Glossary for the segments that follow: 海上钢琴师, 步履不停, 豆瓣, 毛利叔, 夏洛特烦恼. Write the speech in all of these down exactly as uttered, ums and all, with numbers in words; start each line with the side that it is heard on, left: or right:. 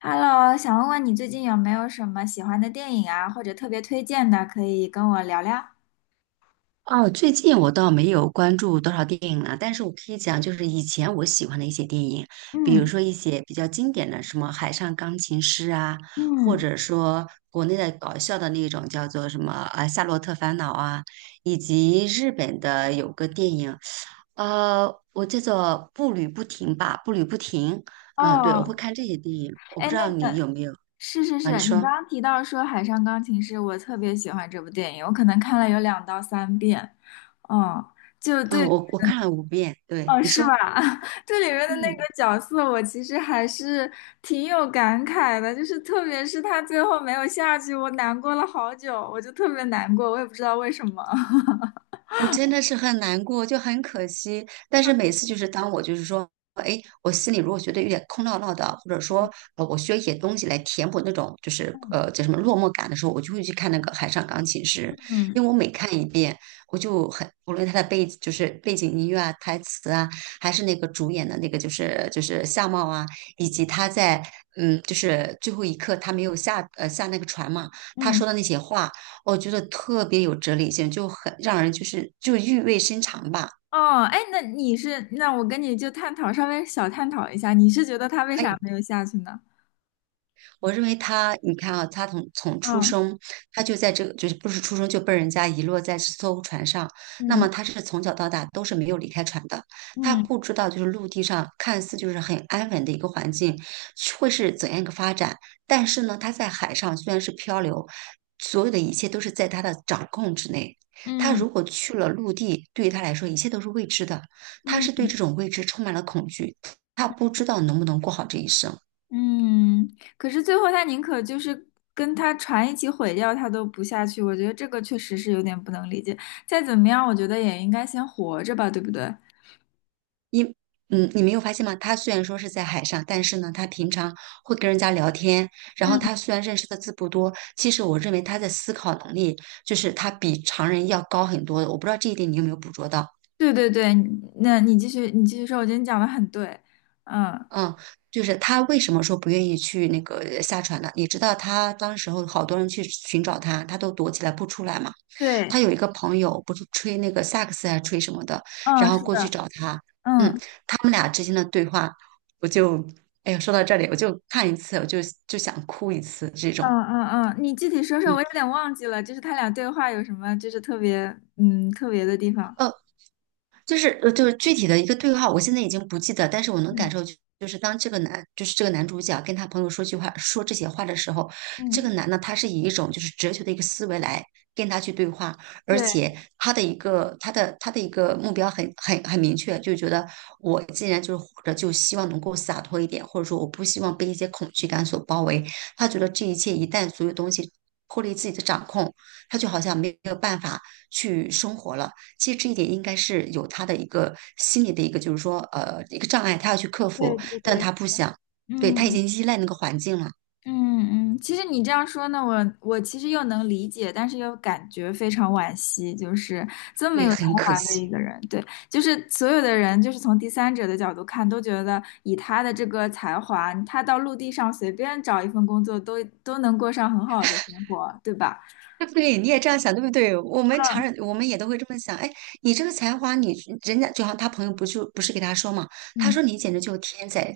left: Hello，想问问你最近有没有什么喜欢的电影啊，或者特别推荐的，可以跟我聊聊？
right: 哦，最近我倒没有关注多少电影了，但是我可以讲，就是以前我喜欢的一些电影，比如
left: 嗯
right: 说一些比较经典的，什么《海上钢琴师》啊，或
left: 嗯，
right: 者说国内的搞笑的那种叫做什么啊《夏洛特烦恼》啊，以及日本的有个电影，呃，我叫做《步履不停》吧，《步履不停》。嗯，对，我会
left: 哦，
right: 看这些电影，我不
left: 哎，
right: 知
left: 那
right: 道你
left: 个
right: 有没有
left: 是是
right: 啊？你
left: 是，你
right: 说，
left: 刚刚提到说《海上钢琴师》，我特别喜欢这部电影，我可能看了有两到三遍。哦，就
right: 嗯，
left: 对，
right: 我我看了五遍，对，
left: 哦，
right: 你
left: 是吧？
right: 说，
left: 这里面的那
right: 嗯。
left: 个角色，我其实还是挺有感慨的，就是特别是他最后没有下去，我难过了好久，我就特别难过，我也不知道为什么。
right: 我真的是很难过，就很可惜。但是每次就是当我就是说，哎，我心里如果觉得有点空落落的，或者说呃，我需要一些东西来填补那种就是呃叫什 么落寞感的时候，我就会去看那个《海上钢琴师》，
left: 嗯
right: 因为我每看一遍，我就很无论它的背就是背景音乐啊、台词啊，还是那个主演的那个就是就是相貌啊，以及他在嗯就是最后一刻他没有下呃下那个船嘛，他
left: 嗯。
right: 说的那些话。我觉得特别有哲理性，就很让人就是就意味深长吧。
left: 哦，哎，那你是，那我跟你就探讨，稍微小探讨一下，你是觉得他为
right: 可
left: 啥
right: 以。
left: 没有下去呢？
right: 我认为他，你看啊，他从从出
left: 嗯
right: 生，他就在这个，就是不是出生就被人家遗落在这艘船上。那
left: 嗯
right: 么他是从小到大都是没有离开船的，他
left: 嗯
right: 不知道就是陆地上看似就是很安稳的一个环境会是怎样一个发展，但是呢，他在海上虽然是漂流，所有的一切都是在他的掌控之内。他
left: 嗯
right: 如果去了陆地，对于他来说一切都是未知的，他是对
left: 嗯
right: 这种未知充满了恐惧，他不知道能不能过好这一生。
left: 嗯，可是最后他宁可就是跟他船一起毁掉，他都不下去，我觉得这个确实是有点不能理解。再怎么样，我觉得也应该先活着吧，对不对？
right: 因嗯，你没有发现吗？他虽然说是在海上，但是呢，他平常会跟人家聊天，然
left: 嗯，
right: 后他虽然认识的字不多，其实我认为他的思考能力就是他比常人要高很多的。我不知道这一点你有没有捕捉到？
left: 对对对，那你继续，你继续说，我觉得你讲的很对。嗯，
right: 嗯，就是他为什么说不愿意去那个下船呢？你知道他当时候好多人去寻找他，他都躲起来不出来嘛。他
left: 对，
right: 有一个朋友不是吹那个萨克斯还是吹什么的，然
left: 嗯，
right: 后
left: 是
right: 过去
left: 的，
right: 找他，嗯，
left: 嗯。
right: 他们俩之间的对话，我就，哎呀，说到这里，我就看一次，我就就想哭一次这
left: 嗯
right: 种，
left: 嗯嗯，你具体说说，
right: 嗯，
left: 我有点忘记了，就是他俩对话有什么，就是特别嗯特别的地方。
right: 呃，就是呃，就是具体的一个对话，我现在已经不记得，但是我能感
left: 嗯
right: 受就，是当这个男，就是这个男主角跟他朋友说句话，说这些话的时候，这个
left: 嗯，
right: 男的他是以一种就是哲学的一个思维来跟他去对话，而
left: 对
right: 且他的一个他的他的一个目标很很很明确，就觉得我既然就是活着，就希望能够洒脱一点，或者说我不希望被一些恐惧感所包围。他觉得这一切一旦所有东西脱离自己的掌控，他就好像没有办法去生活了。其实这一点应该是有他的一个心理的一个，就是说，呃，一个障碍，他要去克
left: 对
right: 服，
left: 对
right: 但
left: 对，
right: 他不想，对，他已
left: 嗯
right: 经依赖那个环境了，
left: 嗯嗯，其实你这样说呢，我我其实又能理解，但是又感觉非常惋惜，就是这
right: 所
left: 么
right: 以
left: 有才
right: 很可
left: 华的一
right: 惜。
left: 个人，对，就是所有的人，就是从第三者的角度看，都觉得以他的这个才华，他到陆地上随便找一份工作都都能过上很好的生活，对吧？
right: 对，你也这样想，对不对？我们常人，我们也都会这么想。哎，你这个才华，你人家就好像他朋友不就不是给他说嘛，他
left: 嗯
right: 说你简直就是天才，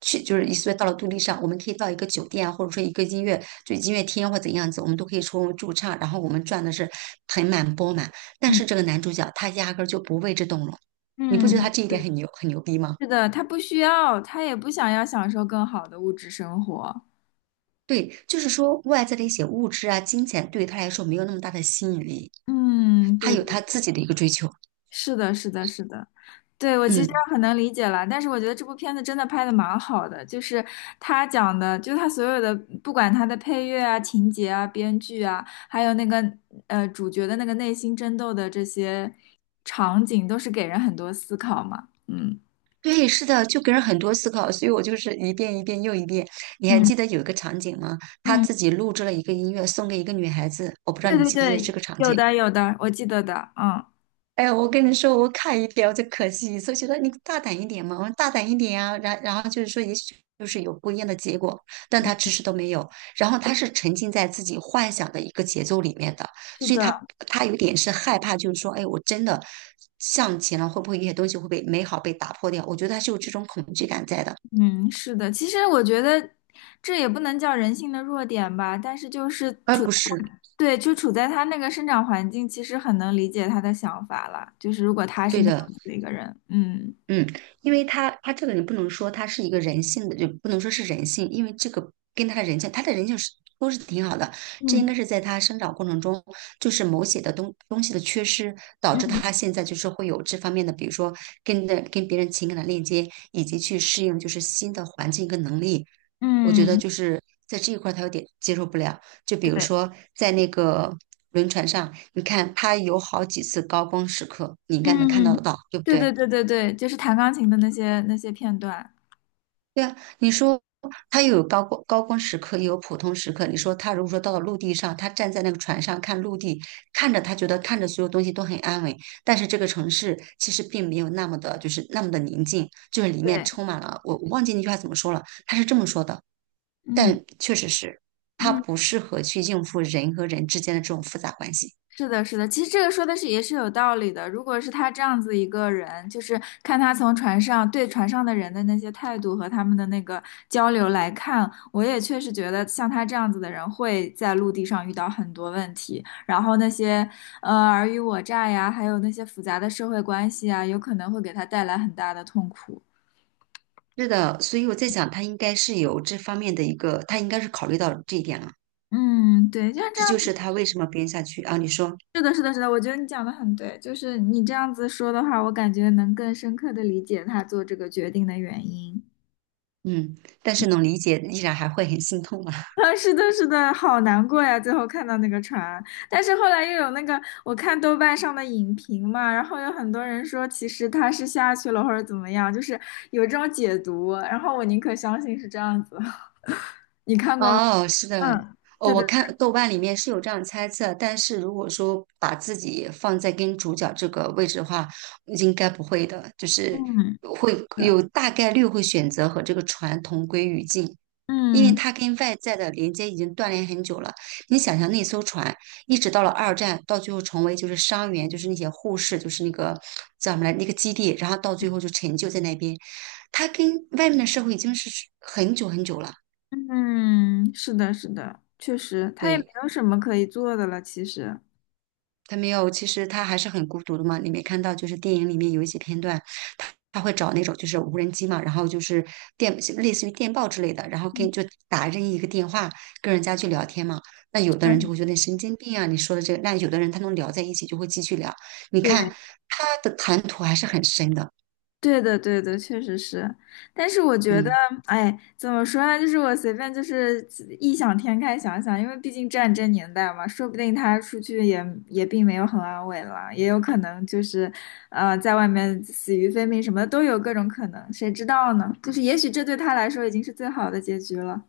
right: 去就是一岁到了独立上，我们可以到一个酒店啊，或者说一个音乐就音乐厅或怎样子，我们都可以出驻唱，然后我们赚的是盆满钵满。但
left: 嗯嗯。
right: 是这个男主角他压根儿就不为之动容，你不觉得他
left: 嗯
right: 这一点很牛很牛逼吗？
left: 是的，他不需要，他也不想要享受更好的物质生活。
right: 对，就是说外在的一些物质啊、金钱对于他来说没有那么大的吸引力，
left: 嗯，
right: 他
left: 对
right: 有
left: 的，
right: 他自己的一个追求。
left: 是的，是的，是的，对，我其实
right: 嗯。
left: 很能理解了，但是我觉得这部片子真的拍的蛮好的，就是他讲的，就是他所有的，不管他的配乐啊、情节啊、编剧啊，还有那个呃主角的那个内心争斗的这些场景，都是给人很多思考嘛。嗯
right: 对，是的，就给人很多思考，所以我就是一遍一遍又一遍。你还
left: 嗯
right: 记得有一个场景吗？他
left: 嗯，
right: 自己录制了一个音乐，送给一个女孩子，我不知道
left: 对
right: 你
left: 对
right: 记不记得这
left: 对，
right: 个场
left: 有
right: 景。
left: 的有的，我记得的，嗯，
right: 哎呀，我跟你说，我看一遍我就可惜所以觉得你大胆一点嘛，我说大胆一点啊。然然后就是说，也许就是有不一样的结果，但他迟迟都没有。然后他是沉浸在自己幻想的一个节奏里面的，
left: 是
right: 所以
left: 的。
right: 他他有点是害怕，就是说，哎，我真的向前了，会不会有些东西会被美好被打破掉？我觉得他是有这种恐惧感在的。
left: 嗯，是的，其实我觉得这也不能叫人性的弱点吧，但是就是
right: 哎，
left: 处
right: 不
left: 在
right: 是，
left: 对，就处在他那个生长环境，其实很能理解他的想法了。就是如果他是
right: 对
left: 那
right: 的，
left: 样子的一个人，嗯
right: 嗯，因为他他这个你不能说他是一个人性的，就不能说是人性，因为这个跟他的人性，他的人性是都是挺好的。这应
left: 嗯
right: 该是在他生长过程中，就是某些的东东西的缺失，导致
left: 嗯
right: 他现在就是会有这方面的，比如说跟的跟别人情感的链接，以及去适应就是新的环境跟能力。我觉得
left: 嗯，
right: 就是在这一块儿他有点接受不了。就比如
left: 对，
right: 说在那个轮船上，你看他有好几次高光时刻，你应该能看到
left: 嗯，
right: 得到，对不
left: 对对
right: 对？
left: 对对对，就是弹钢琴的那些那些片段，
right: 对啊，你说他又有高光高光时刻，也有普通时刻。你说他如果说到了陆地上，他站在那个船上看陆地，看着他觉得看着所有东西都很安稳，但是这个城市其实并没有那么的，就是那么的宁静，就是里面
left: 对，
right: 充满了我我忘记那句话怎么说了，他是这么说的，
left: 嗯
right: 但确实是他
left: 嗯。
right: 不适合去应付人和人之间的这种复杂关系。
left: 是的，是的，其实这个说的是也是有道理的。如果是他这样子一个人，就是看他从船上对船上的人的那些态度和他们的那个交流来看，我也确实觉得像他这样子的人会在陆地上遇到很多问题，然后那些呃尔虞我诈呀，还有那些复杂的社会关系啊，有可能会给他带来很大的痛苦。
right: 是的，所以我在想，他应该是有这方面的一个，他应该是考虑到这一点了。
left: 嗯，对，像这
right: 这
left: 样
right: 就
left: 子，
right: 是他为什么编下去啊？你说。
left: 是的，是的，是的，我觉得你讲的很对，就是你这样子说的话，我感觉能更深刻的理解他做这个决定的原因。
right: 嗯，但是能理解，依然还会很心痛啊。
left: 啊，是的，是的，好难过呀！最后看到那个船，但是后来又有那个，我看豆瓣上的影评嘛，然后有很多人说其实他是下去了或者怎么样，就是有这种解读，然后我宁可相信是这样子。你看过吗？
right: 哦，是的，
left: 嗯
right: 哦，
left: 对对，
right: 我看豆瓣里面是有这样猜测，但是如果说把自己放在跟主角这个位置的话，应该不会的，就是
left: 嗯，
right: 会
left: 是，
right: 有大概率会选择和这个船同归于尽。因为
left: 嗯
right: 它跟外在的连接已经断联很久了。你想想，那艘船一直到了二战，到最后成为就是伤员，就是那些护士，就是那个叫什么来那个基地，然后到最后就陈旧在那边。它跟外面的社会已经是很久很久了，
left: 嗯，是的，是的，确实，他也没
right: 对。
left: 有什么可以做的了，其实。
right: 他没有，其实他还是很孤独的嘛。你没看到，就是电影里面有一些片段，他他会找那种就是无人机嘛，然后就是电类似于电报之类的，然后
left: 嗯，
right: 跟就打任意一个电话跟人家去聊天嘛。那有的
left: 是
right: 人就
left: 的
right: 会觉得神经病啊，你说的这个。那有的人他能聊在一起，就会继续聊。你
left: 对。
right: 看他的谈吐还是很深的，
left: 对的，对的，确实是，但是我觉得，
right: 嗯。
left: 哎，怎么说呢？就是我随便就是异想天开想想，因为毕竟战争年代嘛，说不定他出去也也并没有很安稳了，也有可能就是，呃，在外面死于非命什么的都有各种可能，谁知道呢？就是也许这对他来说已经是最好的结局了。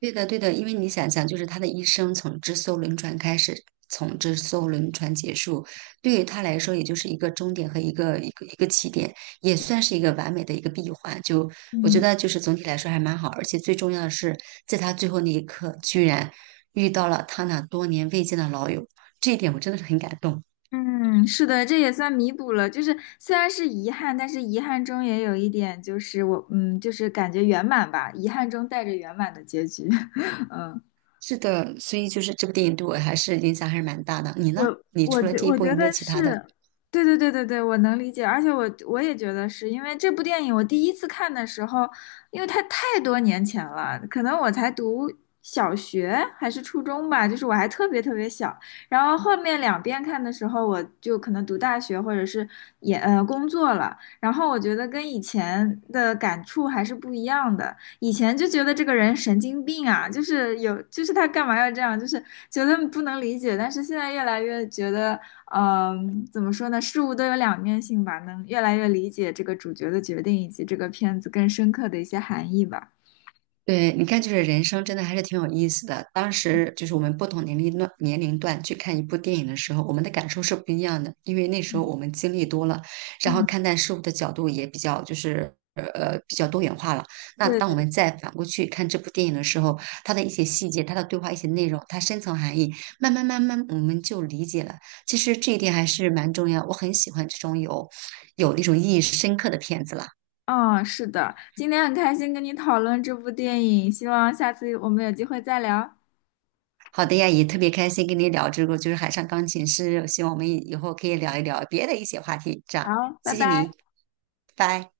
right: 对的，对的，因为你想想，就是他的一生从这艘轮船开始，从这艘轮船结束，对于他来说，也就是一个终点和一个一个一个起点，也算是一个完美的一个闭环。就我觉
left: 嗯。
right: 得，就是总体来说还蛮好，而且最重要的是，在他最后那一刻，居然遇到了他那多年未见的老友，这一点我真的是很感动。
left: 嗯，是的，这也算弥补了。就是虽然是遗憾，但是遗憾中也有一点，就是我，嗯，就是感觉圆满吧，遗憾中带着圆满的结局。嗯。
right: 是的，所以就是这部电影对我还是影响还是蛮大的。你呢？
left: 我
right: 你
left: 我
right: 除了
left: 觉
right: 这一
left: 我
right: 部，
left: 觉
right: 有没有
left: 得
right: 其他的？
left: 是，对对对对对，我能理解，而且我我也觉得是因为这部电影，我第一次看的时候，因为它太多年前了，可能我才读小学还是初中吧，就是我还特别特别小。然后后面两遍看的时候，我就可能读大学或者是也呃工作了，然后我觉得跟以前的感触还是不一样的。以前就觉得这个人神经病啊，就是有，就是他干嘛要这样，就是觉得不能理解。但是现在越来越觉得，嗯、怎么说呢，事物都有两面性吧，能越来越理解这个主角的决定以及这个片子更深刻的一些含义吧。
right: 对，你看，就是人生真的还是挺有意思的。当时就是我们不同年龄段年龄段去看一部电影的时候，我们的感受是不一样的，因为那时候
left: 嗯，
right: 我们经历多了，然后
left: 嗯，
right: 看待事物的角度也比较就是呃比较多元化了。那
left: 对
right: 当我
left: 的，
right: 们再反过去看这部电影的时候，它的一些细节、它的对话、一些内容、它深层含义，慢慢慢慢我们就理解了。其实这一点还是蛮重要，我很喜欢这种有有那种意义深刻的片子了。
left: 嗯，是的，今天很开心跟你讨论这部电影，希望下次我们有机会再聊。
right: 好的呀，也特别开心跟你聊这个，就是海上钢琴师，希望我们以以后可以聊一聊别的一些话题。这样，
left: 好，拜
right: 谢谢
left: 拜。
right: 你，拜。